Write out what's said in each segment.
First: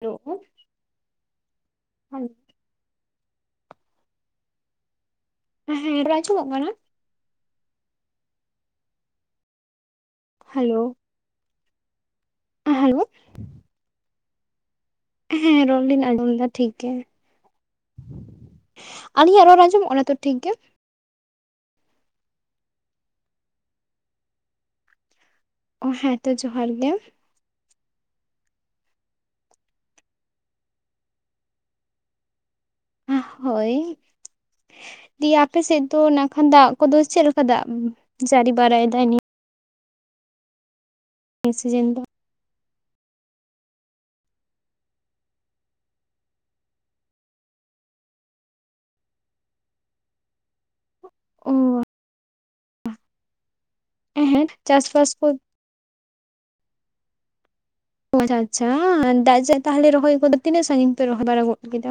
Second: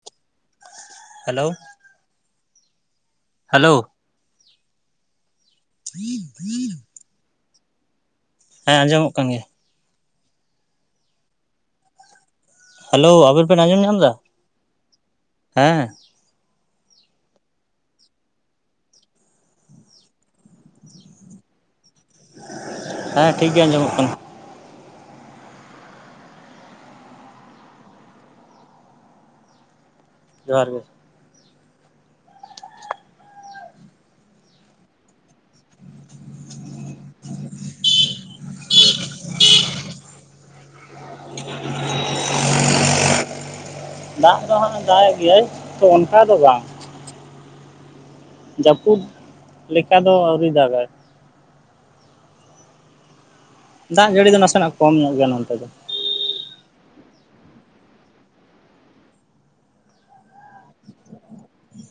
Hello. Hello. [unintelligible] Hello. ᱦᱮᱸ, ᱨᱟᱲ ᱟᱸᱡᱚᱢᱚᱜ ᱠᱟᱱᱟ? ᱦᱮᱸ ᱟᱸᱡᱚᱢᱚᱜ ᱠᱟᱱ ᱜᱮᱭᱟ᱾ ᱦᱮᱞᱳ᱾ ᱦᱮᱞᱳ, ᱟᱵᱮᱱ ᱵᱮᱱ ᱟᱸᱡᱚᱢ ᱧᱟᱢ ᱫᱟ? ᱦᱮᱸ, ᱨᱚᱲ ᱞᱤᱧ ᱟᱸᱡᱚᱢ ᱫᱟ᱾ ᱴᱷᱤᱠ ᱜᱮ, ᱟᱹᱞᱤᱧᱟᱜ ᱨᱚᱲ ᱟᱸᱡᱚᱢᱚᱜ ᱠᱟᱱᱟ ᱛᱚ ᱴᱷᱤᱠ ᱜᱮ? ᱦᱮᱸ ᱴᱷᱤᱠ ᱜᱮ ᱟᱸᱡᱚᱢᱚᱜ ᱠᱟᱱᱟ᱾ ᱚ, ᱦᱮᱸ ᱛᱚ ᱡᱚᱦᱟᱨ ᱜᱮ᱾ ᱡᱚᱦᱟᱨ ᱜᱮ᱾ ᱦᱳᱭ, ᱫᱤᱭᱮ ᱟᱯᱮ ᱥᱮᱫ ᱫᱚ ᱱᱟᱠᱷᱟᱱ ᱫᱟᱜ ᱠᱚᱫᱚ ᱪᱮᱫ ᱞᱮᱠᱟ ᱫᱟᱜ ᱡᱟᱹᱨᱤ ᱵᱟᱨᱟᱭ ᱫᱟᱭ ᱱᱤᱛ? [unintelligible] ᱱᱤᱭᱟᱹ ᱥᱤᱡᱤᱱ ᱫᱚ [unintelligible] ᱫᱟᱜ ᱫᱚ ᱦᱟᱸᱜ ᱫᱟᱜ ᱮᱜ ᱜᱮᱭᱟᱭ ᱛᱚ ᱚᱱᱠᱟ ᱫᱚ ᱵᱟᱝ᱾ ᱡᱟᱹᱯᱩᱫ ᱞᱮᱠᱟ ᱫᱚ ᱟᱹᱣᱨᱤ ᱫᱟᱜᱟᱭ᱾ ᱚ᱾ ᱫᱟᱜ ᱡᱟᱹᱲᱤ ᱫᱚ ᱦᱮᱸ ᱱᱟᱥᱮᱱᱟᱜ ᱠᱚᱢ ᱪᱟᱥᱵᱟᱥ ᱧᱚᱜ ᱠᱚ ᱜᱮᱭᱟ ᱱᱚᱱᱛᱮ ᱫᱚ᱾ ᱟᱪᱪᱷᱟ ᱟᱪᱪᱷᱟ, ᱫᱟᱜ ᱡᱮ ᱛᱟᱞᱦᱮ ᱨᱚᱦᱚᱭ ᱠᱚᱫᱚ ᱛᱤᱱᱟᱹᱜ ᱥᱟᱺᱜᱤᱧ ᱯᱮ ᱨᱚᱦᱚᱭ ᱵᱟᱲᱟ ᱜᱚᱫ ᱠᱮᱫᱟ?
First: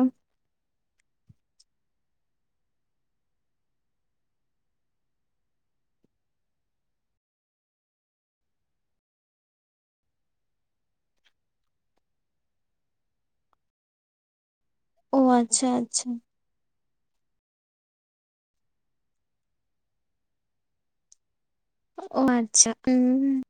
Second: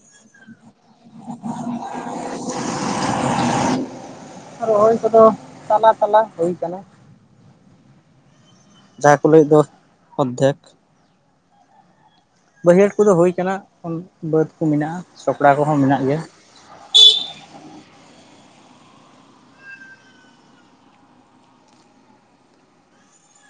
ᱨᱚᱦᱚᱭ ᱠᱚᱫᱚ ᱛᱟᱞᱟ ᱛᱟᱞᱟ ᱦᱩᱭ ᱠᱟᱱᱟ᱾ ᱡᱟᱦᱟᱸᱭᱴ ᱠᱚ ᱞᱟᱹᱭᱮᱫ ᱫᱚ ᱚᱫᱽᱫᱷᱮᱠ᱾ ᱵᱟᱹᱭᱦᱟᱹᱲ ᱠᱚᱫᱚ ᱦᱩᱭ ᱠᱟᱱᱟ, ᱚᱱ ᱵᱟᱹᱫᱽ ᱠᱚ ᱢᱮᱱᱟᱜ-ᱟ, ᱚ ᱥᱚᱠᱲᱟ ᱟᱪᱪᱷᱟ ᱠᱚᱦᱚᱸ ᱢᱮᱱᱟᱜ ᱟᱪᱪᱷᱟ ᱜᱮᱭᱟ᱾ ᱚ, ᱟᱪᱪᱷᱟ ᱩᱸ᱾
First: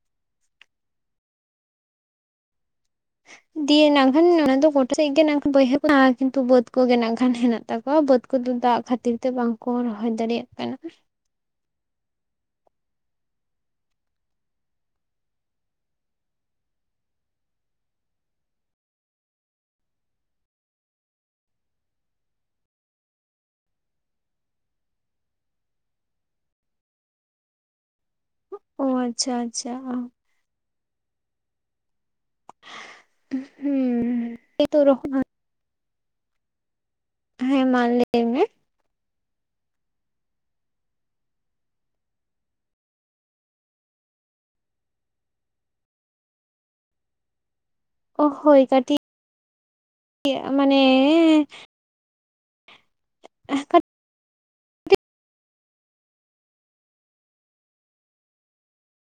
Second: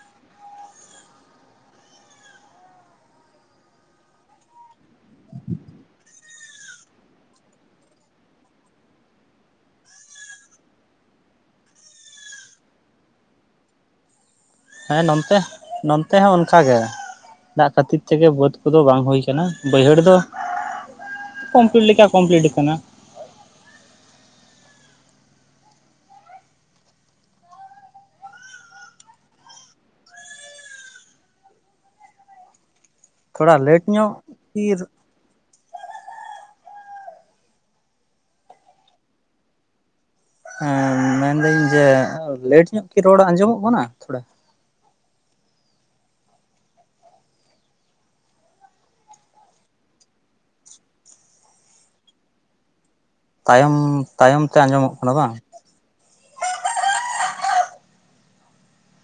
ᱫᱤᱭᱮ ᱱᱟᱜ ᱠᱷᱟᱱ ᱚᱱᱟ ᱫᱚ ᱜᱚᱴᱟ ᱥᱮᱫ ᱜᱮ ᱱᱟᱠᱷᱟᱱ ᱵᱟᱹᱭᱦᱟᱹ ᱟᱸᱠ ᱠᱤᱱᱛᱩ ᱵᱟᱹᱫᱽ ᱠᱚ ᱜᱮ ᱱᱟᱜ ᱠᱷᱟᱱ ᱦᱮᱱᱟᱜ ᱛᱟᱠᱚᱣᱟ ᱵᱟᱹᱫᱽ ᱩᱱᱠᱩ ᱫᱚ ᱫᱟᱜ ᱠᱷᱟᱹᱛᱤᱨ ᱛᱮ ᱵᱟᱝ ᱠᱚ ᱨᱚᱦᱚᱭ ᱫᱟᱲᱮᱭᱟᱜ ᱠᱟᱱᱟ᱾ ᱦᱮᱸ ᱱᱚᱱᱛᱮ, ᱱᱚᱱᱛᱮ ᱦᱚᱸ ᱚᱱᱠᱟ ᱜᱮ᱾ ᱫᱟᱜ ᱠᱷᱟᱹᱛᱤᱨ ᱛᱮᱜᱮ ᱵᱟᱹᱫᱽ ᱠᱚᱫᱚ ᱵᱟᱝ ᱦᱩᱭ ᱠᱟᱱᱟ, ᱵᱟᱹᱭᱦᱟᱹᱲ ᱫᱚ ᱠᱚᱢᱯᱞᱤᱴ ᱞᱮᱠᱟ ᱠᱚᱢᱯᱞᱤᱴ ᱠᱟᱱᱟ᱾ ᱚ, ᱟᱪᱪᱷᱟ ᱟᱪᱪᱷᱟ, ᱚ᱾ ᱛᱷᱚᱲᱟ ᱦᱩᱸ ᱞᱮᱹᱴ ᱧᱚᱜ ᱤᱨ ᱱᱤᱛᱚᱜ ᱨᱚᱦᱚᱭ ᱦᱮᱸ ᱢᱟ ᱞᱟᱹᱭ ᱢᱮ᱾ ᱮᱸ ᱢᱮᱱᱫᱟᱹᱧ ᱡᱮ ᱞᱮᱹᱴ ᱧᱚᱜ ᱠᱤ ᱨᱚᱲ ᱟᱸᱡᱚᱢᱚᱜ ᱠᱟᱱᱟ ᱛᱷᱚᱲᱟ? ᱚ, ᱦᱳᱭ ᱠᱟᱹᱴᱤᱡ, ᱤᱭᱟᱹ ᱢᱟᱱᱮ ᱛᱟᱭᱚᱢ, ᱛᱟᱭᱚᱢ ᱛᱮ ᱟᱸᱡᱚᱢᱚᱜ ᱠᱟᱱᱟ ᱵᱟ?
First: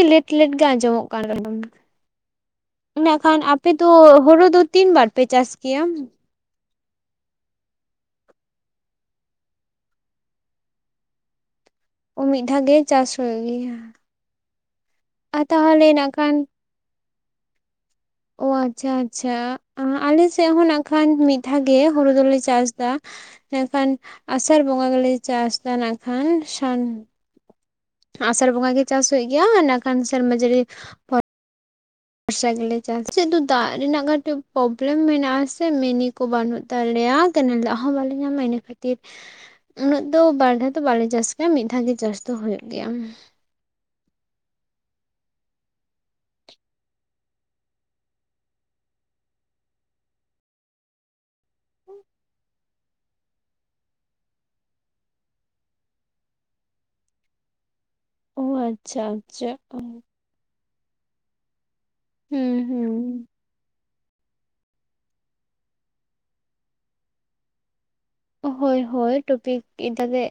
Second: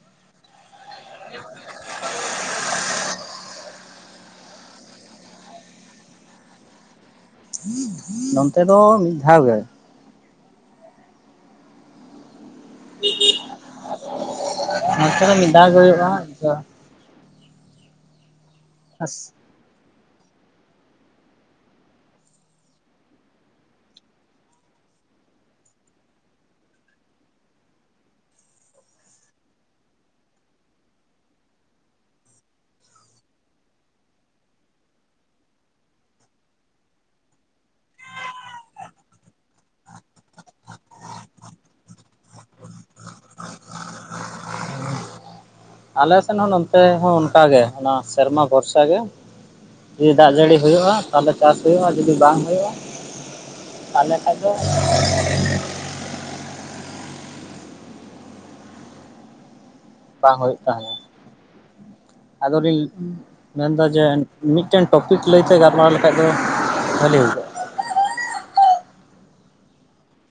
ᱞᱮᱹᱴ ᱞᱮᱹᱴ ᱜᱮ ᱟᱸᱡᱚᱢᱚᱜ ᱠᱟᱱ ᱨᱮᱦᱚᱸ ᱢᱟ ᱱᱚᱣᱟ ᱠᱷᱟᱱ ᱟᱯᱮ ᱫᱚ ᱦᱳᱨᱳ ᱫᱚ ᱛᱤᱱ ᱵᱟᱨ ᱯᱮ ᱪᱟᱥ ᱠᱮᱭᱟᱢ? ᱱᱚᱱᱛᱮ ᱫᱚ ᱢᱤᱫ ᱫᱷᱟᱣ ᱜᱮ ᱾ ᱚᱻ ᱢᱤᱫ ᱫᱷᱟᱣ ᱜᱮ ᱪᱟᱥ ᱦᱩᱭᱩᱜ ᱜᱮᱭᱟ᱾ ᱱᱚᱛᱮ ᱫᱚ ᱟᱨ ᱢᱤᱫ ᱫᱷᱟᱣ ᱜᱮ ᱛᱟᱦᱚᱞᱮ ᱱᱟᱜ ᱠᱷᱟᱱ ᱦᱩᱭᱩᱜᱼᱟ᱾ ᱚᱻ ᱟᱪᱪᱷᱟ ᱟᱪᱪᱷᱟ ᱟᱸ ᱟᱞᱮ ᱥᱮᱫ ᱦᱚᱸ ᱱᱟᱜ ᱠᱷᱟᱱ ᱢᱤᱫ ᱫᱷᱟᱣ ᱜᱮ ᱦᱩᱲᱩ ᱫᱚᱞᱮ ᱪᱟᱥ ᱫᱟ᱾ ᱢᱮᱱᱠᱷᱟᱱ ᱟᱥᱟᱲ ᱵᱚᱸᱜᱟ ᱜᱮᱞᱮ ᱪᱟᱥ ᱫᱟ ᱱᱟᱜ ᱠᱷᱟᱱ ᱥᱟᱱ ᱟᱥᱟᱲ ᱵᱚᱸᱜᱟ ᱜᱮ ᱪᱟᱥ ᱦᱩᱭᱩᱜ ᱜᱮᱭᱟ ᱤᱱᱟᱹ ᱠᱷᱟᱱ ᱥᱮᱨᱢᱟ ᱡᱟᱹᱲᱤ ᱵᱷᱚᱨᱥᱟ ᱜᱮᱞᱮ ᱪᱟᱥ, ᱪᱮᱫ ᱫᱚ ᱫᱟᱜ ᱨᱮᱱᱟᱜ ᱠᱟᱹᱴᱤᱡ ᱯᱨᱚᱵᱞᱮᱢ ᱢᱮᱱᱟᱜᱼᱟ ᱥᱮ ᱢᱤᱱᱤ ᱠᱚ ᱵᱟᱹᱱᱩᱜ ᱛᱟᱞᱮᱭᱟ ᱠᱮᱱᱮᱞ ᱫᱟᱜ ᱦᱚᱸ ᱵᱟᱞᱮ ᱧᱟᱢᱟ ᱤᱱᱟᱹ ᱠᱷᱟᱹᱛᱤᱨ ᱩᱱᱟᱹᱜ ᱫᱚ ᱵᱟᱨ ᱫᱷᱟᱣ ᱫᱚ ᱵᱟᱞᱮ ᱪᱟᱥ ᱜᱮᱭᱟ ᱢᱤᱫ ᱫᱷᱟᱣ ᱜᱮ ᱪᱟᱥ ᱫᱚ ᱦᱳᱭᱳᱜ ᱜᱮᱭᱟ ᱾ ᱟᱞᱮ ᱥᱮᱱ ᱦᱚᱸ ᱱᱚᱱᱛᱮ ᱦᱚᱸ ᱚᱱᱠᱟ ᱜᱮ ᱚᱱᱟ ᱥᱮᱨᱢᱟ ᱵᱷᱚᱨᱥᱟ ᱜᱮ ᱾ ᱡᱩᱫᱤ ᱫᱟᱜ ᱡᱟᱹᱲᱤ ᱦᱩᱭᱩᱜᱼᱟ ᱛᱟᱦᱚᱞᱮ ᱪᱟᱥ ᱦᱩᱭᱩᱜᱼᱟ᱾ ᱟᱨ ᱡᱩᱫᱤ ᱵᱟᱝ ᱦᱩᱭᱩᱜᱼᱟ ᱛᱟᱦᱞᱮ ᱠᱷᱟᱡ ᱫᱚ ᱚᱻ ᱟᱪᱪᱷᱟ ᱟᱪᱪᱷᱟ ᱚᱻ ᱾ ᱵᱟᱝ ᱦᱩᱭᱩᱜ ᱛᱟᱦᱮᱸᱱᱟ ᱟᱫᱚ ᱞᱤᱧ ᱦᱩᱸ ᱢᱮᱱᱫᱟ ᱡᱮ ᱢᱤᱫᱴᱮᱱ ᱴᱚᱯᱤᱠ ᱞᱟᱹᱭᱛᱮ ᱜᱟᱞᱢᱟᱨᱟᱣ ᱞᱮᱠᱷᱟᱡ ᱫᱚ ᱵᱷᱟᱹᱞᱤ ᱦᱩᱭ ᱠᱚᱜ-ᱟ ᱾ ᱦᱳᱭ ᱦᱳᱭ ᱴᱚᱯᱤᱠ ᱛᱟᱞᱮ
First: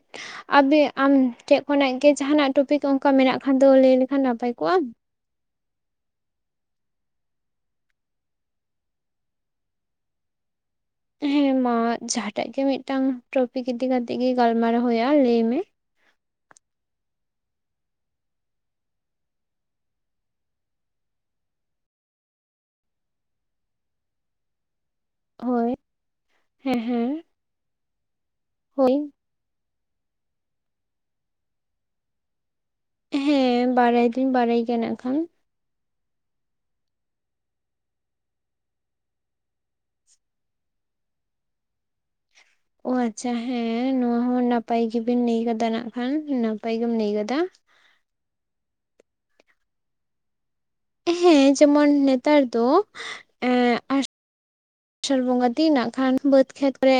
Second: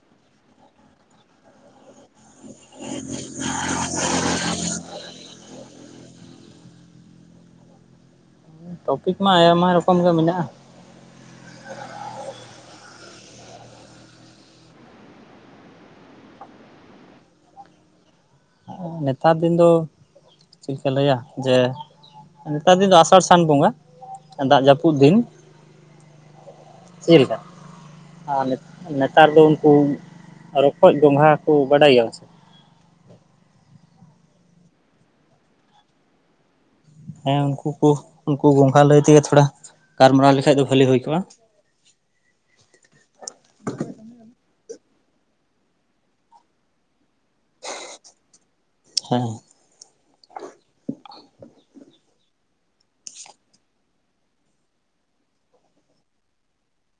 ᱟᱵᱮ ᱟᱢ ᱴᱷᱮᱡ ᱠᱷᱚᱱᱟᱜ ᱜᱮ ᱡᱟᱦᱟᱱᱟᱜ ᱴᱚᱯᱤᱠ ᱯᱤᱠ ᱚᱱᱠᱟ ᱢᱮᱱᱟᱜ ᱠᱷᱟᱱ ᱫᱚ ᱞᱟᱹᱭ ᱞᱮᱠᱷᱟᱱ ᱱᱟᱯᱟᱭ ᱠᱚᱜᱼᱟ ᱾ ᱴᱚᱯᱤᱠ ᱢᱟ ᱟᱭᱢᱟ ᱨᱚᱠᱚᱢ ᱜᱮ ᱢᱮᱱᱟᱜᱼᱟ ᱾ ᱦᱮᱸ ᱢᱟ ᱡᱟᱦᱟᱴᱟᱜ ᱜᱮ ᱢᱤᱫᱴᱟᱝ ᱴᱚᱯᱤᱠ ᱤᱫᱤ ᱠᱟᱛᱮᱜ ᱜᱮ ᱜᱟᱞᱢᱟᱨᱟᱣ ᱦᱩᱭᱩᱜᱼᱟ ᱞᱟᱹᱭ ᱢᱮ? ᱱᱮᱛᱟᱨ ᱫᱤᱱ ᱫᱚ ᱪᱮᱫ ᱠᱚ ᱞᱟᱹᱭᱟ ᱡᱮ ᱱᱮᱛᱟᱨ ᱫᱤᱱ ᱫᱚ ᱟᱥᱟᱲ ᱥᱟᱱ ᱵᱚᱸᱜᱟ ᱫᱟᱜ ᱡᱟᱹᱯᱩᱫ ᱫᱤᱱ ᱾ ᱦᱳᱭ ᱦᱮᱸ ᱦᱮᱸ᱾ ᱞᱮᱠᱟ ᱟᱨ ᱦᱳᱭ ᱱᱮᱛᱟᱨ ᱫᱚ ᱩᱱᱠᱩ ᱨᱚᱠᱚᱡ ᱜᱚᱝᱜᱷᱟ ᱠᱚ ᱵᱟᱰᱟᱭ ᱜᱮᱭᱟᱢ ᱥᱮ? ᱦᱮᱸ ᱵᱟᱲᱟᱭ ᱫᱩᱧ ᱵᱟᱲᱟᱭ ᱜᱮᱭᱟ ᱱᱟᱜ ᱠᱷᱟᱱ ᱾ ᱦᱮᱸ ᱩᱱᱠᱩ ᱠᱚ ᱩᱱᱠᱩ ᱜᱚᱝᱜᱷᱟ ᱞᱟᱹᱭ ᱛᱮᱜᱮ ᱛᱷᱚᱲᱟ ᱜᱟᱞᱢᱟᱨᱟᱣ ᱞᱮᱠᱷᱟᱡ ᱫᱚ ᱵᱷᱟᱞᱤ ᱦᱩᱭ ᱠᱚᱜᱼᱟ ᱾ ᱚᱻ ᱟᱪᱪᱷᱟ ᱦᱮᱸ ᱱᱚᱣᱟ ᱦᱚᱸ ᱱᱟᱯᱟᱭ ᱜᱮᱵᱤᱱ ᱞᱟᱹᱭ ᱠᱟᱫᱟ ᱱᱟᱜ ᱠᱷᱟᱱ ᱱᱟᱯᱟᱭ ᱜᱮᱢ ᱞᱟᱹᱭ ᱠᱟᱫᱟ ᱾ ᱦᱮᱸ ᱾ ᱦᱮᱸ ᱡᱮᱢᱚᱱ ᱱᱮᱛᱟᱨ ᱫᱚ ᱮᱸ ᱟᱥᱟᱲ ᱵᱚᱸᱜᱟ ᱫᱤᱱ ᱱᱟᱜ ᱠᱷᱟᱱ ᱵᱟᱹᱫᱽ ᱠᱷᱮᱛ ᱨᱮ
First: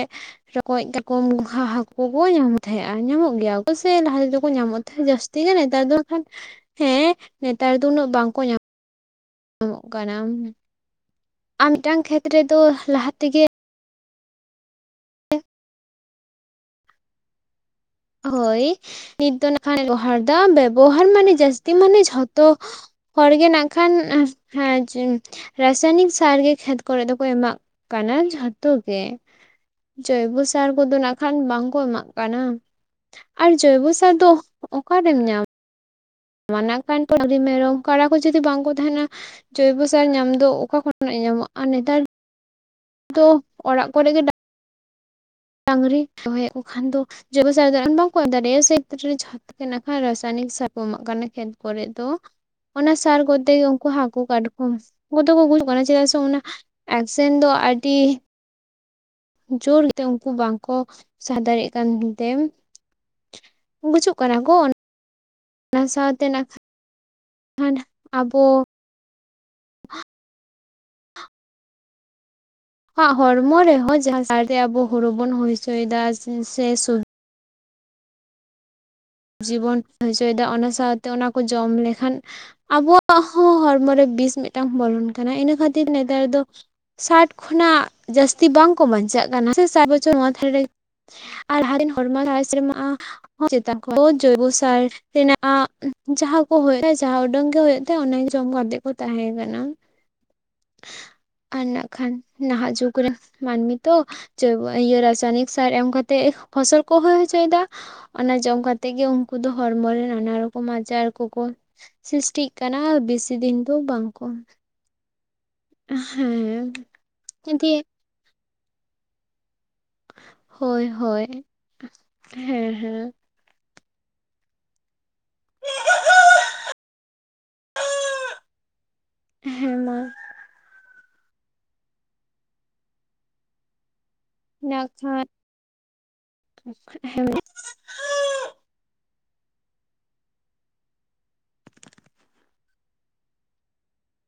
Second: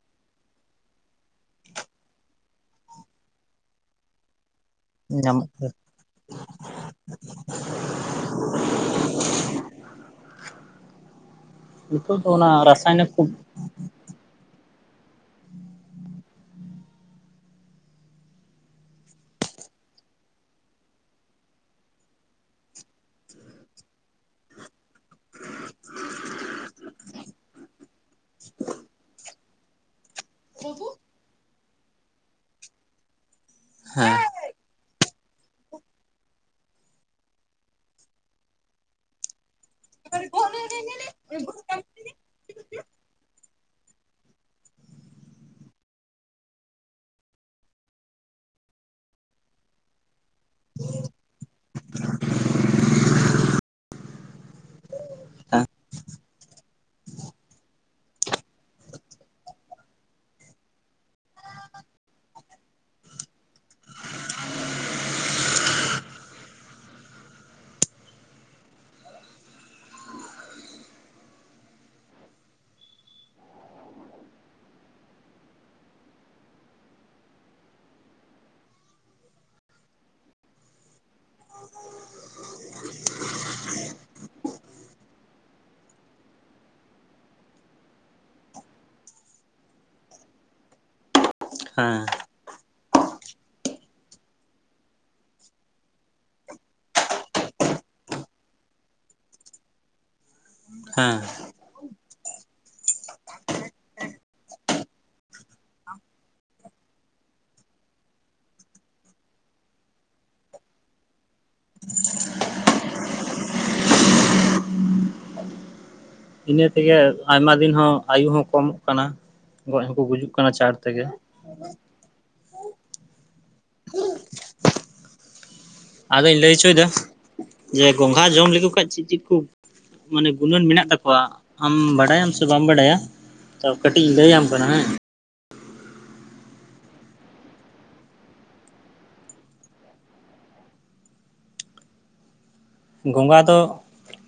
ᱨᱚᱠᱚᱡ, ᱠᱟᱴᱠᱚᱢ, ᱜᱚᱝᱜᱷᱟ, ᱦᱟᱹᱠᱩ ᱠᱚ ᱧᱟᱢ ᱛᱟᱦᱮᱸᱜᱼᱟ ᱧᱟᱢᱚᱜ ᱜᱮᱭᱟ ᱠᱚ ᱥᱮ ᱞᱟᱦᱟ ᱛᱮᱫᱚ ᱠᱚ ᱧᱟᱢᱚᱜ ᱡᱟᱹᱥᱛᱤ ᱧᱟᱢᱚᱜ ᱜᱮ ᱜᱮᱭᱟ ᱱᱮᱛᱟᱨ ᱫᱚ ᱱᱟᱜ ᱠᱷᱟᱱ ᱦᱮᱸ ᱱᱮᱛᱟᱨ ᱫᱚ ᱩᱱᱟᱹᱜ ᱵᱟᱝᱠᱚ ᱧᱟᱢ [unintelligible] ᱧᱟᱢᱚᱜ ᱠᱟᱱᱟ ᱟᱨ ᱢᱤᱫᱴᱟᱝ ᱱᱤᱛᱚᱜ ᱠᱷᱮᱛ ᱫᱚ ᱚᱱᱟ ᱨᱮᱫᱚ ᱨᱟᱥᱟᱭᱱᱤᱠ ᱞᱟᱦᱟ ᱠᱚ ᱛᱮᱜᱮ ᱦᱳᱭ ᱱᱤᱛ ᱫᱚ ᱱᱟᱜ ᱠᱷᱟᱱ ᱵᱮᱵᱚᱦᱟᱨ ᱫᱟ ᱵᱮᱵᱚᱦᱟᱨ ᱢᱟᱱᱮ ᱡᱟᱹᱥᱛᱤ ᱢᱟᱱᱮ ᱡᱷᱚᱛᱚ ᱦᱚᱲ ᱜᱮ ᱱᱟᱜ ᱠᱷᱟᱱ ᱦᱮᱸ [inaudible] ᱨᱟᱥᱟᱭᱱᱤᱠ ᱥᱟᱨ ᱜᱮ ᱠᱷᱮᱛ ᱠᱚᱨᱮ ᱫᱚᱠᱚ ᱮᱢᱟᱜ ᱠᱟᱱᱟ ᱡᱷᱚᱛᱚ ᱜᱮ ᱾ ᱡᱚᱭᱵᱚ ᱥᱟᱨ ᱠᱚᱫᱚ ᱱᱟᱜ ᱠᱷᱟᱱ ᱵᱟᱝᱠᱚ ᱮᱢᱟᱜ ᱠᱟᱱᱟ ᱾ ᱟᱨ ᱡᱳᱭᱵᱚ ᱥᱟᱨ ᱦᱮᱸ ᱫᱚ ᱚᱠᱟᱨᱮᱢ ᱧᱟᱢᱟ? ᱢᱟᱱᱟ ᱠᱷᱟᱱ ᱰᱟᱹᱝᱨᱤ, ᱢᱮᱨᱚᱢ, ᱠᱟᱲᱟ ᱠᱚ ᱡᱩᱫᱤ ᱵᱟᱝᱠᱚ ᱛᱟᱦᱮᱱᱟ ᱡᱚᱭᱵᱚ ᱥᱟ ᱥᱟᱨ ᱦᱮᱸ ᱧᱟᱢ ᱫᱚ ᱚᱠᱟ ᱠᱷᱚᱱᱟᱜ ᱧᱟᱢᱚᱜᱼᱟ ᱟᱨ ᱱᱮᱛᱟᱨ ᱫᱚ ᱚᱲᱟᱜ ᱠᱚᱨᱮ ᱜᱮ ᱰᱟᱝᱨᱤ ᱫᱚᱦᱚᱭᱮᱫ ᱠᱚ ᱠᱷᱟᱱ ᱫᱚ ᱡᱚᱭᱵᱚ ᱥᱟᱨ ᱫᱚ ᱮᱢ ᱵᱟᱝ ᱠᱚ ᱮᱢ ᱫᱟᱲᱮᱭᱟᱜᱼᱟ ᱥᱮᱭ [inaudible] ᱱᱟᱜ ᱠᱷᱟᱱ ᱨᱟᱥᱟᱭᱱᱤᱠ ᱥᱟᱨ ᱠᱚ ᱮᱢᱟᱜ ᱠᱟᱱᱟ ᱠᱷᱮᱛ ᱠᱚᱨᱮ ᱫᱚ ᱾ ᱚᱱᱟ ᱥᱟᱨ ᱠᱚᱛᱮ ᱜᱮ ᱩᱱᱠᱩ ᱦᱟᱹᱠᱩ ᱠᱟᱴᱠᱚᱢ ᱩᱱᱠᱩ ᱫᱚ ᱠᱚ ᱜᱩᱡᱩᱜ ᱠᱟᱱᱟ ᱪᱮᱫᱟᱜ ᱥᱮ ᱚᱱᱟ ᱮᱠᱥᱮᱱ ᱫᱚ ᱟᱹᱰᱤ ᱡᱳᱨ ᱜᱮᱛᱮ ᱩᱱᱠᱩ ᱵᱟᱝᱠᱚ ᱥᱟᱦᱟ ᱫᱟᱲᱮᱜ ᱠᱟᱱ ᱛᱮ [inaudible] ᱜᱩᱡᱩᱜ ᱠᱟᱱᱟ ᱠᱚ ᱚᱱᱟ ᱚᱱᱟ ᱥᱟᱶᱛᱮ ᱱᱟᱜᱠᱷᱟᱡ ᱠᱷᱟᱱ [inaudible] ᱟᱵᱚ [inaudible] ᱦᱮᱸ ᱦᱚᱲᱢᱚ ᱨᱮᱦᱚᱸ ᱡᱟᱸᱭᱡᱟᱦᱟᱸᱛᱮ ᱟᱵᱚ ᱦᱳᱲᱳ ᱵᱚᱱ ᱦᱳᱭ‌‌ ᱦᱚᱪᱚᱭᱮᱫᱟ ᱥᱮ ᱥᱮ ᱥᱚᱵᱽᱡᱤ ᱡᱤᱵᱚᱱ [inaudible] ᱦᱚᱪᱚᱭᱮᱫᱟ ᱚᱱᱟ ᱥᱟᱶᱛᱮ ᱚᱱᱟ ᱠᱚ ᱡᱚᱢ ᱞᱮᱠᱷᱟᱱ᱾ ᱟᱵᱚᱣᱟᱜ ᱦᱚᱸ ᱦᱚᱲᱢᱚ ᱨᱮ ᱵᱤᱥ ᱢᱤᱫᱴᱟᱝ ᱵᱚᱞᱚᱱ ᱠᱟᱱᱟ ᱤᱱᱟᱹ ᱠᱷᱟᱹᱛᱤᱨ ᱱᱮᱛᱟᱨ ᱫᱚ ᱥᱟᱴ ᱠᱷᱚᱱᱟᱜ ᱡᱟᱹᱥᱛᱤ ᱵᱟᱝᱠᱚ ᱵᱟᱧᱪᱟᱜ ᱠᱟᱱᱟ ᱥᱮ ᱥᱟᱴ ᱵᱚᱪᱷᱚᱨ ᱢᱚᱫᱷᱮ ᱨᱮᱜᱮ ᱟᱨ ᱞᱟᱦᱟᱛᱮᱱ ᱦᱚᱲ ᱠᱚᱢᱟ ᱥᱮᱨᱢᱟ ᱡᱳᱭᱵᱚ ᱥᱟᱨᱼᱼ ᱨᱮᱱᱟᱜ ᱡᱟᱦᱟᱸ ᱠᱚ ᱦᱩᱭᱩᱜ ᱡᱟᱦᱟᱸ ᱩᱰᱟᱹᱝ ᱜᱮ ᱦᱩᱭᱩᱜ ᱛᱟᱸᱦᱮᱫ ᱚᱱᱟ ᱠᱚ ᱡᱚᱢ ᱠᱟᱛᱮᱜ ᱠᱚ ᱛᱟᱦᱮᱸ ᱠᱟᱱᱟ ᱾ [inaudible] ᱦᱮᱸ ᱟᱨ ᱱᱟᱜ ᱠᱷᱟᱱ ᱱᱟᱦᱟᱜ ᱡᱩᱜᱽ ᱨᱮᱱ ᱢᱟᱹᱱᱢᱤ ᱛᱚ ᱤᱭᱟᱹ ᱨᱟᱥᱟᱭᱚᱱᱤᱠ ᱥᱟᱨ ᱮᱢ ᱠᱟᱛᱮᱜ ᱯᱷᱚᱥᱚᱞ ᱠᱚ ᱦᱩᱭ ᱦᱚᱪᱚᱭᱮᱫᱟ ᱚᱱᱟ ᱡᱚᱢ ᱠᱟᱛᱮᱜ ᱛᱮᱜᱮ ᱩᱱᱠᱩ ᱫᱚ ᱦᱚᱲᱢᱚ ᱨᱮ ᱱᱟᱱᱟ ᱨᱚᱠᱚᱢ ᱟᱡᱟᱨ ᱠᱚᱠᱚ ᱥᱤᱥᱴᱤᱜ ᱠᱟᱱᱟ ᱵᱮᱥᱤ ᱫᱤᱱ ᱫᱚ ᱵᱟᱝ ᱠᱚ ᱮᱦᱮᱜ ᱤᱱᱟᱹ ᱛᱮᱜᱮ ᱟᱭᱢᱟ ᱫᱤᱱ ᱦᱚᱸ ᱟᱭᱩ ᱦᱚᱸ ᱠᱚᱢᱚᱜ ᱠᱟᱱᱟ ᱜᱚᱡ ᱦᱚᱸᱠᱚ ᱜᱩᱡᱩᱜ ᱠᱟᱱᱟ ᱪᱟᱬ ᱦᱳᱭ ᱛᱮᱜᱮ ᱦᱳᱭ [inaudible] ᱦᱮᱸ ᱦᱮᱸ ᱟᱫᱚᱧ ᱞᱟᱹᱭ ᱦᱚᱪᱚᱭᱮᱫᱟ [inaudible] ᱡᱮ ᱜᱚᱝᱜᱷᱟ ᱡᱚᱢ ᱞᱮᱠᱚ ᱠᱷᱟᱱ ᱪᱮᱫ ᱪᱮᱫ? ᱠᱷᱩᱵ ᱦᱮᱸ ᱢᱟ [inaudible] ᱢᱟᱱᱮ ᱜᱩᱱᱟᱹᱱ ᱢᱮᱱᱟᱜ ᱛᱟᱠᱚᱣᱟ᱾ ᱟᱢ ᱵᱟᱰᱟᱭᱟᱢ ᱥᱮ ᱵᱟᱢ ᱵᱟᱰᱟᱭᱟ [inaudible] ᱛᱚ ᱠᱟᱹᱴᱤᱡ ᱞᱟᱹᱭᱟᱢ᱾ ᱠᱟᱱᱟ ᱦᱮᱸ ᱱᱟᱜᱠᱷᱟᱱ [unintelligible] ᱜᱚᱸᱜᱷᱟ ᱫᱚ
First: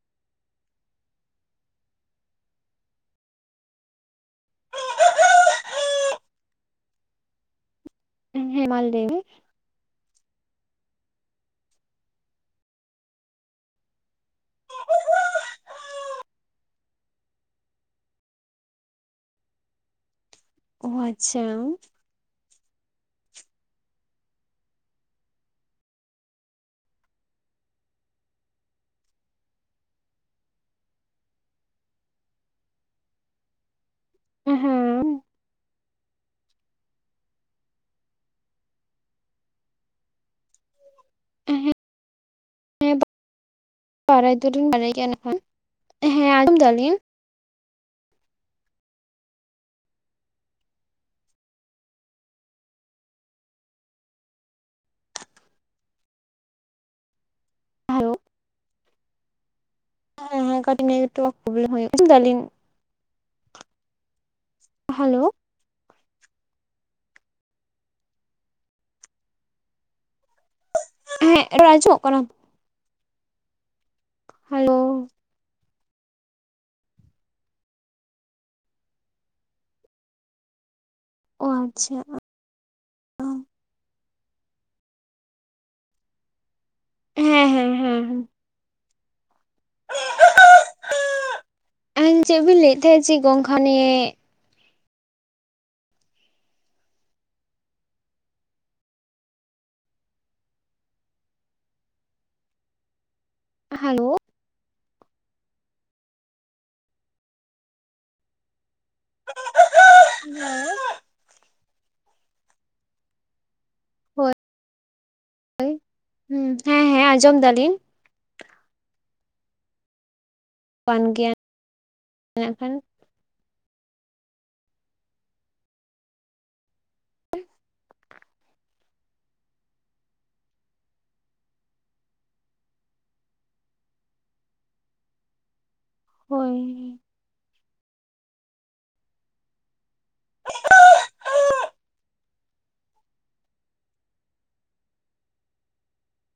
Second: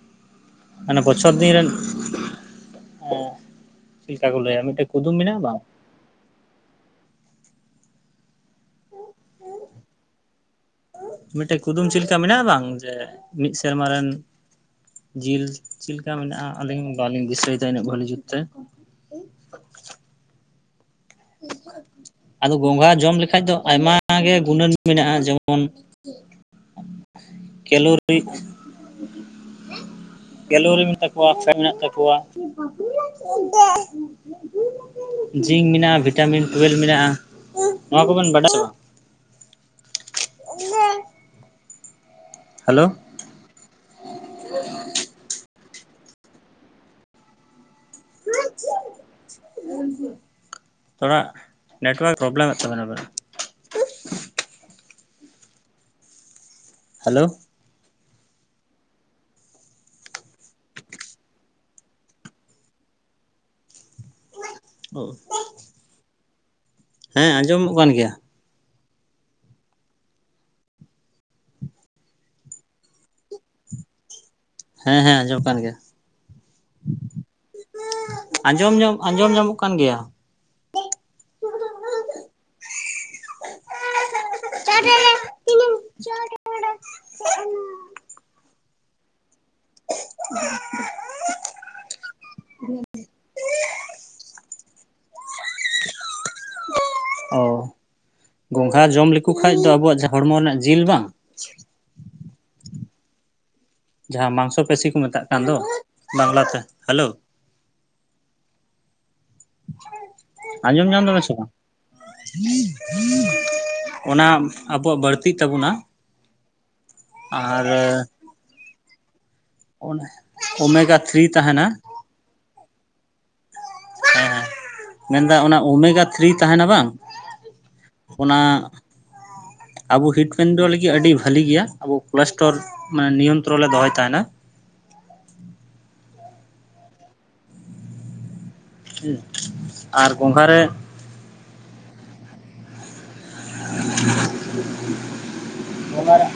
[inaudible] ᱢᱟᱱᱮ ᱵᱚᱪᱷᱚᱨ ᱫᱤᱱ ᱨᱮᱱ ᱦᱚᱸ [inaudible] ᱪᱮᱫ ᱞᱮᱠᱟ ᱠᱚ ᱞᱟᱹᱭᱟ ᱢᱤᱫᱴᱮᱱ ᱠᱩᱫᱩᱢ ᱢᱮᱱᱟᱜ-ᱟ ᱵᱟᱝ ᱦᱮᱸ ᱦᱮᱸ ᱢᱟ ᱞᱟᱹᱭ ᱢᱮ? ᱢᱤᱫᱴᱮᱱ ᱠᱩᱫᱩᱢ ᱪᱮᱫ ᱞᱮᱠᱟ ᱢᱮᱱᱟᱜ-ᱟ, ᱵᱟᱝ ᱡᱮ ᱢᱤᱫ ᱥᱮᱨᱢᱟ ᱨᱮᱱ ᱡᱤᱞ ᱪᱮᱫ ᱞᱮᱠᱟ ᱢᱮᱱᱟᱜ-ᱟ, ᱟᱹᱞᱤᱧ ᱵᱟᱞᱤᱧ ᱫᱤᱥᱟᱹᱭᱮᱫᱟ ᱩᱱᱟᱹᱜ ᱵᱷᱟᱹᱞᱤ ᱡᱩᱛ ᱛᱮ ᱚ ᱟᱪᱪᱷᱟ ᱟᱫᱚ ᱜᱚᱝᱜᱷᱟ ᱡᱚᱢ ᱞᱮᱠᱟᱡ ᱫᱚ ᱟᱭᱢᱟ ᱜᱮ ᱜᱩᱱᱟᱹᱱ ᱢᱮᱱᱟᱜ-ᱟ, ᱡᱮᱢᱚᱱ [inaudible] ᱠᱮᱞᱳᱨᱤ [inaudible] ᱠᱮᱞᱳᱨᱤ ᱢᱮᱱᱟᱜ ᱛᱟᱠᱚᱣᱟ ᱟᱥ ᱢᱮᱱᱟᱜ ᱛᱟᱠᱚᱣᱟ ᱦᱮᱸ [inaudible] ᱡᱤᱝᱠ ᱢᱮᱱᱟᱜ-ᱟ ᱵᱷᱤᱴᱟᱢᱤᱱ ᱴᱩᱭᱮᱞᱵᱷ ᱢᱮᱱᱟᱜ-ᱟ, ᱱᱚᱣᱟ ᱠᱚᱵᱤᱱ ᱵᱟᱰᱟᱭᱟ? [unintelligible] ᱮᱦᱮᱸᱜ ᱦᱮᱞᱳ ᱵᱟᱨᱟᱭ ᱫᱚᱞᱤᱧ ᱵᱟᱲᱟᱭ ᱜᱮᱭᱟ ᱱᱟᱠᱷᱟᱱ [inaudible] ᱦᱮᱸ ᱟᱸᱡᱚᱢ ᱫᱟᱞᱤᱧ ᱾ [inaudible] [inaudible] ᱛᱷᱚᱲᱟ [inaudible] ᱱᱮᱴᱚᱣᱟᱨᱠ ᱯᱨᱚᱵᱞᱮᱢᱮᱫ ᱛᱟᱵᱤᱱᱟ ᱟᱵᱤᱱᱟᱜ ᱾ ᱦᱮᱞᱳ ᱦᱟᱞᱳ ᱦᱮᱸ ᱦᱮᱸ ᱠᱟᱹᱴᱤᱡ ᱱᱮᱴᱣᱟᱨᱠ ᱯᱨᱚᱵᱞᱮᱢ ᱦᱩᱭᱩᱜ [unintelligible] ᱟᱸᱡᱚᱢ ᱫᱟᱞᱤᱧ᱾ ᱦᱮᱞᱳ ᱦᱮᱸ ᱟᱸᱡᱚᱢᱚᱜ ᱠᱟᱱ ᱜᱮᱭᱟ ᱾ ᱦᱮᱸ ᱨᱟᱡᱚᱜ ᱠᱟᱱᱟ [unintelligible] ᱦᱮᱞᱳ ᱦᱮᱸ ᱦᱮᱸ ᱟᱸᱡᱚᱢ ᱠᱟᱱ ᱜᱮᱭᱟ ᱾ ᱟᱸᱡᱚᱢ ᱧᱚᱢ ᱟᱸᱡᱚᱢ ᱧᱟᱢᱚᱜ ᱠᱟᱱ ᱜᱮᱭᱟ ᱾ ᱚ ᱟᱪᱪᱷᱟ, [inaudible] ᱦᱮᱸ ᱦᱮᱸ ᱦᱮᱸ, [inaudible] ᱟᱧ ᱪᱮᱫ ᱵᱤᱱ ᱞᱟᱹᱭᱮᱫ ᱛᱟᱦᱮᱸᱱᱟ ᱪᱮᱫ ᱜᱚᱝᱜᱷᱟ ᱱᱤᱭᱮᱻ [inaudible] ᱚ ᱜᱚᱝᱜᱷᱟ ᱡᱚᱢ ᱞᱮᱠᱚ ᱠᱷᱟᱡ ᱫᱚ ᱟᱵᱚᱣᱟᱜ ᱦᱚᱲᱢᱚ ᱨᱮᱱᱟᱜ ᱡᱤᱞ ᱵᱟᱝ ᱦ [inaudible] ᱢᱟᱝᱥᱚ ᱯᱮᱥᱤ [unintelligible] ᱠᱚ ᱢᱮᱛᱟᱜ ᱠᱟᱱ ᱫᱚ ᱵᱟᱝᱞᱟᱛᱮ ᱦᱮᱞᱳ ᱾ ᱟᱸᱡᱚᱢ ᱧᱟᱢ ᱫᱟᱵᱤᱱ ᱥᱮᱵᱟᱝ? ᱚᱱᱟ ᱟᱵᱚᱣᱟᱜ ᱵᱟᱹᱲᱛᱤᱜ ᱛᱟᱵᱚᱱᱟ ᱾ ᱦᱩ ᱦᱮᱸ ᱦᱮᱸ ᱟᱸᱡᱚᱢ ᱫᱟᱞᱤᱧ ᱾ ᱚᱱᱟ ᱳᱢᱜᱟ ᱛᱷᱨᱤ [unintelligible] ᱛᱟᱦᱮᱱᱟ᱾ ᱢᱮᱱᱠᱷᱟᱱ ᱦᱮᱸ ᱦᱮᱸ ᱢᱮᱱᱫᱟ ᱚᱱᱟ ᱳᱢᱮᱜᱟ ᱛᱷᱨᱤ [unintelligible] ᱛᱟᱦᱮᱱᱟ ᱵᱟᱝ᱾ ᱚᱱᱟ ᱟᱵᱚ ᱦᱤᱰ ᱯᱮᱱᱰᱚ [unintelligible] ᱫᱚ ᱞᱟᱹᱜᱤᱫ ᱟᱹᱰᱤ ᱵᱷᱟᱹᱞᱤ ᱜᱮᱭᱟ ᱟᱵᱚ ᱯᱞᱟᱥᱴᱟᱨ᱾ ᱢᱟᱱᱮ ᱱᱤᱭᱚᱱᱛᱚᱨᱚᱱ [unintelligible] ᱞᱮ ᱫᱚᱦᱚᱭ ᱛᱟᱦᱮᱱᱟ᱾ ᱦᱳᱭ, ᱦᱮᱸ ᱟᱨ ᱜᱚᱝᱠᱷᱟᱨ ᱨᱮ ᱚᱱᱟ [inaudible]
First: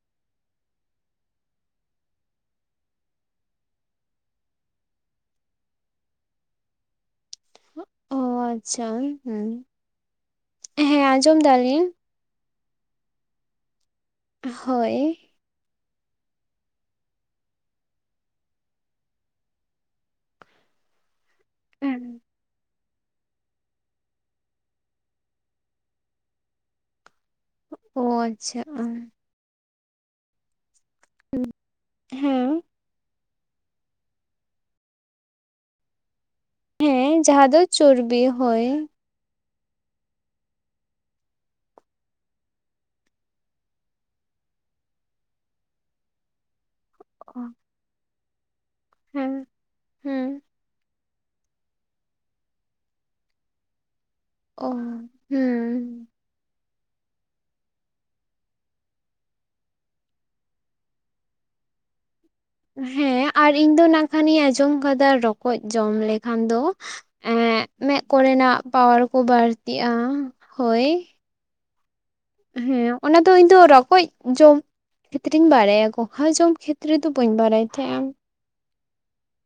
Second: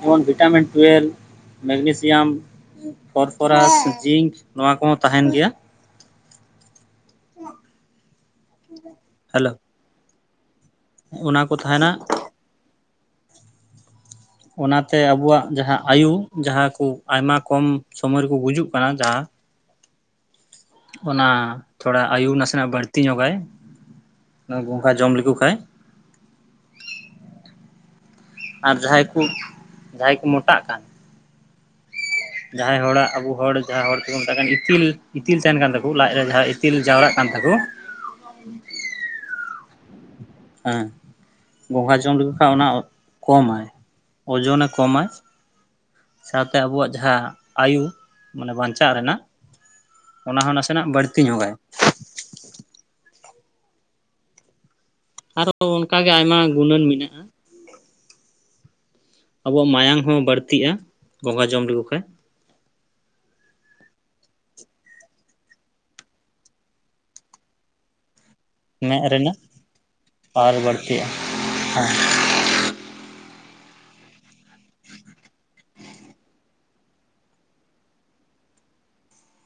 ᱡᱮᱢᱚᱱ ᱵᱷᱤᱴᱟᱢᱤᱱ ᱴᱩᱭᱮᱞ [unintelligible] ᱢᱮᱜᱱᱮᱥᱤᱭᱟᱢ [unintelligible] ᱯᱷᱚᱨᱯᱷᱚᱨᱟᱥ ᱡᱤᱝᱠ ᱱᱚᱣᱟ ᱠᱚᱦᱚᱸ ᱛᱟᱦᱮᱱ ᱜᱮᱭᱟ᱾ ᱚ ᱟᱪᱪᱷᱟ ᱦᱩᱸ᱾ ᱦᱮᱞᱳ ᱚᱱᱟ ᱠᱚ ᱛᱟᱦᱮᱱᱟ ᱦᱳᱭ ᱚᱱᱟᱛᱮ ᱟᱵᱚᱣᱟᱜ ᱡᱟᱦᱟᱸ ᱟᱭᱭᱩ ᱡᱟᱦᱟᱸ ᱠᱚ ᱟᱭᱢᱟ ᱠᱚᱢ ᱥᱚᱢᱚᱭ ᱨᱮᱠᱚ ᱜᱩᱡᱩᱜ ᱠᱟᱱᱟ ᱡᱟᱦᱟᱸ᱾ ᱚᱱᱟ ᱛᱷᱚᱲᱟ ᱟᱭᱩ ᱱᱟᱥᱮᱱᱟᱜ ᱵᱟᱹᱲᱛᱤ ᱧᱚᱜᱟᱭ᱾ ᱜᱚᱝᱜᱷᱟ ᱡᱚᱢ ᱞᱮᱠᱚ ᱠᱷᱟᱡ [unintelligible] ᱚ ᱟᱪᱪᱷᱟ ᱟᱨ ᱡᱟᱦᱟᱸᱭ ᱠᱚ ᱡᱟᱦᱟᱸᱭ ᱠᱚ ᱢᱚᱴᱟᱜ ᱠᱟᱱ ᱦᱮᱸ ᱡᱟᱦᱟᱸᱭ ᱦᱚᱲᱟᱜ ᱟᱵᱚ ᱦᱚᱲ ᱡᱟᱦᱟᱸᱭ ᱦᱚᱲ ᱛᱮᱠᱚ ᱢᱳᱴᱟᱜ ᱠᱟᱱ ᱤᱛᱤᱞ ᱤᱛᱤᱞ ᱛᱟᱦᱮᱱ ᱠᱟᱱ ᱛᱟᱠᱚ ᱞᱟᱡ ᱨᱮ ᱡᱟᱦᱟ ᱤᱛᱤ ᱤᱛᱤᱞ ᱡᱟᱣᱨᱟᱜ ᱦᱮᱸ ᱠᱟᱱ ᱡᱟᱦᱟᱸ ᱛᱟᱠᱚ ᱫᱚ ᱪᱚᱨᱵᱤ ᱦᱚᱭ᱾ ᱦᱮᱸ ᱜᱚᱸᱜᱟ ᱡᱚᱢ ᱞᱮᱠᱚ ᱠᱷᱟᱱ ᱚᱱᱟ ᱠᱚᱢᱟᱭ᱾ ᱳᱡᱳᱱ ᱮ ᱠᱚᱢᱟ ᱥᱟᱶᱛᱮ ᱟᱵᱚᱣᱟᱜ ᱡᱟᱦᱟᱸ ᱟᱭᱩ [unintelligible] ᱢᱟᱱᱮ ᱵᱟᱧᱪᱟᱜ ᱨᱮᱱᱟᱜ ᱦᱮᱸ ᱦᱮᱸ ᱚᱱᱟ ᱦᱚᱸ ᱱᱟᱥᱮᱱᱟᱜ ᱵᱟᱹᱲᱛᱤ ᱧᱚᱜᱟᱭ᱾ ᱚ, ᱟᱨᱚ ᱛᱚ ᱦᱮᱸ ᱚᱱᱠᱟᱜᱮ ᱟᱭᱢᱟ ᱜᱩᱱᱟᱹᱱ ᱢᱮᱱᱟᱜᱼᱟ᱾ ᱟᱵᱚᱣᱟᱜ ᱢᱟᱭᱟᱢ ᱦᱚᱸ ᱵᱟᱹᱲᱛᱤᱜᱼᱟ ᱜᱚᱸᱜᱷᱟ ᱡᱚᱢ ᱞᱮᱠᱚ ᱠᱷᱟᱡ᱾ ᱦᱮᱸ ᱟᱨ ᱤᱧ ᱫᱚ ᱱᱟᱜ ᱠᱷᱟᱱᱤᱧ ᱟᱸᱡᱚᱢ ᱠᱟᱫᱟ ᱨᱚᱠᱚᱡ ᱡᱚᱢ ᱞᱮᱠᱷᱟᱱ ᱫᱚ ᱮᱜ ᱢᱮᱫ ᱠᱚᱨᱮᱱᱟᱜ ᱯᱟᱣᱟᱨ ᱢᱮᱸᱫ ᱠᱚ ᱵᱟᱹᱲᱛᱤᱜᱼᱟ ᱦᱳᱭ ᱦᱮᱸ [inaudible] ᱦᱮᱸ ᱚᱱᱟ ᱫᱚ ᱤᱧ ᱫᱚ ᱨᱚᱠᱚᱡ ᱡᱚᱢ [unintelligible] ᱵᱟᱲᱟᱭᱟ ᱜᱚᱝᱸᱜᱷᱟ ᱡᱚᱢ ᱠᱷᱮᱛᱨᱮ ᱫᱚ ᱵᱟᱹᱧ ᱵᱟᱲᱟᱭ ᱛᱟᱦᱮᱸᱜᱼᱟ᱾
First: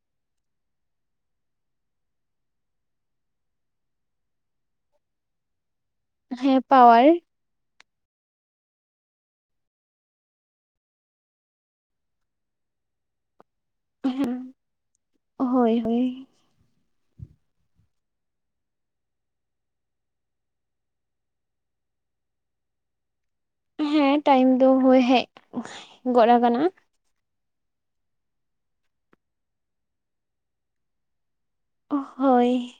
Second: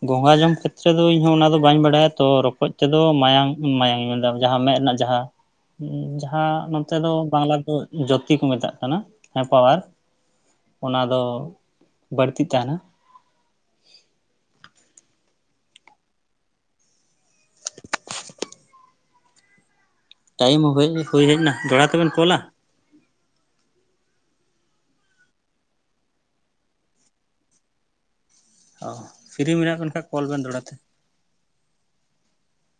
ᱜᱚᱸᱜᱷᱟ ᱡᱚᱢ ᱠᱷᱮᱛᱨᱮ ᱫᱚ ᱤᱧᱦᱚ ᱚᱱᱟ ᱫᱚ ᱵᱟᱹᱧ ᱵᱟᱰᱟᱭᱟ ᱛᱚ ᱨᱚᱠᱚᱡ ᱛᱮᱫᱚ ᱢᱟᱭᱟᱝ ᱢᱟᱭᱟᱝ ᱢᱮᱱᱫᱟ ᱡᱟᱦᱟᱸ ᱢᱮᱫ ᱨᱮᱱᱟᱜ ᱡᱟᱦᱟᱸ ᱡᱟᱦᱟᱸ ᱦᱮᱸ ᱱᱚᱱᱛᱮ ᱯᱟᱣᱟᱨ ᱫᱚ ᱵᱟᱝᱞᱟ ᱫᱚ ᱡᱚᱛᱤ ᱠᱚ ᱢᱮᱛᱟᱜ ᱠᱟᱱᱟ ᱦᱮᱸ ᱯᱟᱣᱟᱨ ᱚᱱᱟ ᱫᱚ ᱵᱟᱹᱲᱛᱤᱜ ᱛᱟᱦᱮᱱᱟ᱾ ᱦᱮᱸ [inaudible] ᱦᱳᱭ ᱦᱳᱭ᱾ ᱴᱟᱭᱤᱢ ᱦᱩᱭ ᱦᱩᱭ ᱦᱮᱡ ᱮᱱᱟ ᱫᱚᱦᱟᱲᱟ ᱛᱮᱵᱮᱱ ᱠᱚᱞᱟ᱾ ᱦᱮᱸ ᱴᱟᱭᱤᱢ ᱫᱚ ᱦᱳᱭ ᱦᱮᱡ [unintelligible] ᱜᱚᱨᱟ ᱠᱟᱱᱟ᱾ ᱚᱻ ᱯᱷᱤᱨᱨᱤ ᱢᱮᱱᱟᱜ ᱵᱮ ᱠᱷᱟᱱ ᱠᱚᱞ ᱵᱮᱱ ᱫᱚᱦᱲᱟᱛᱮ᱾ ᱦᱳᱭ᱾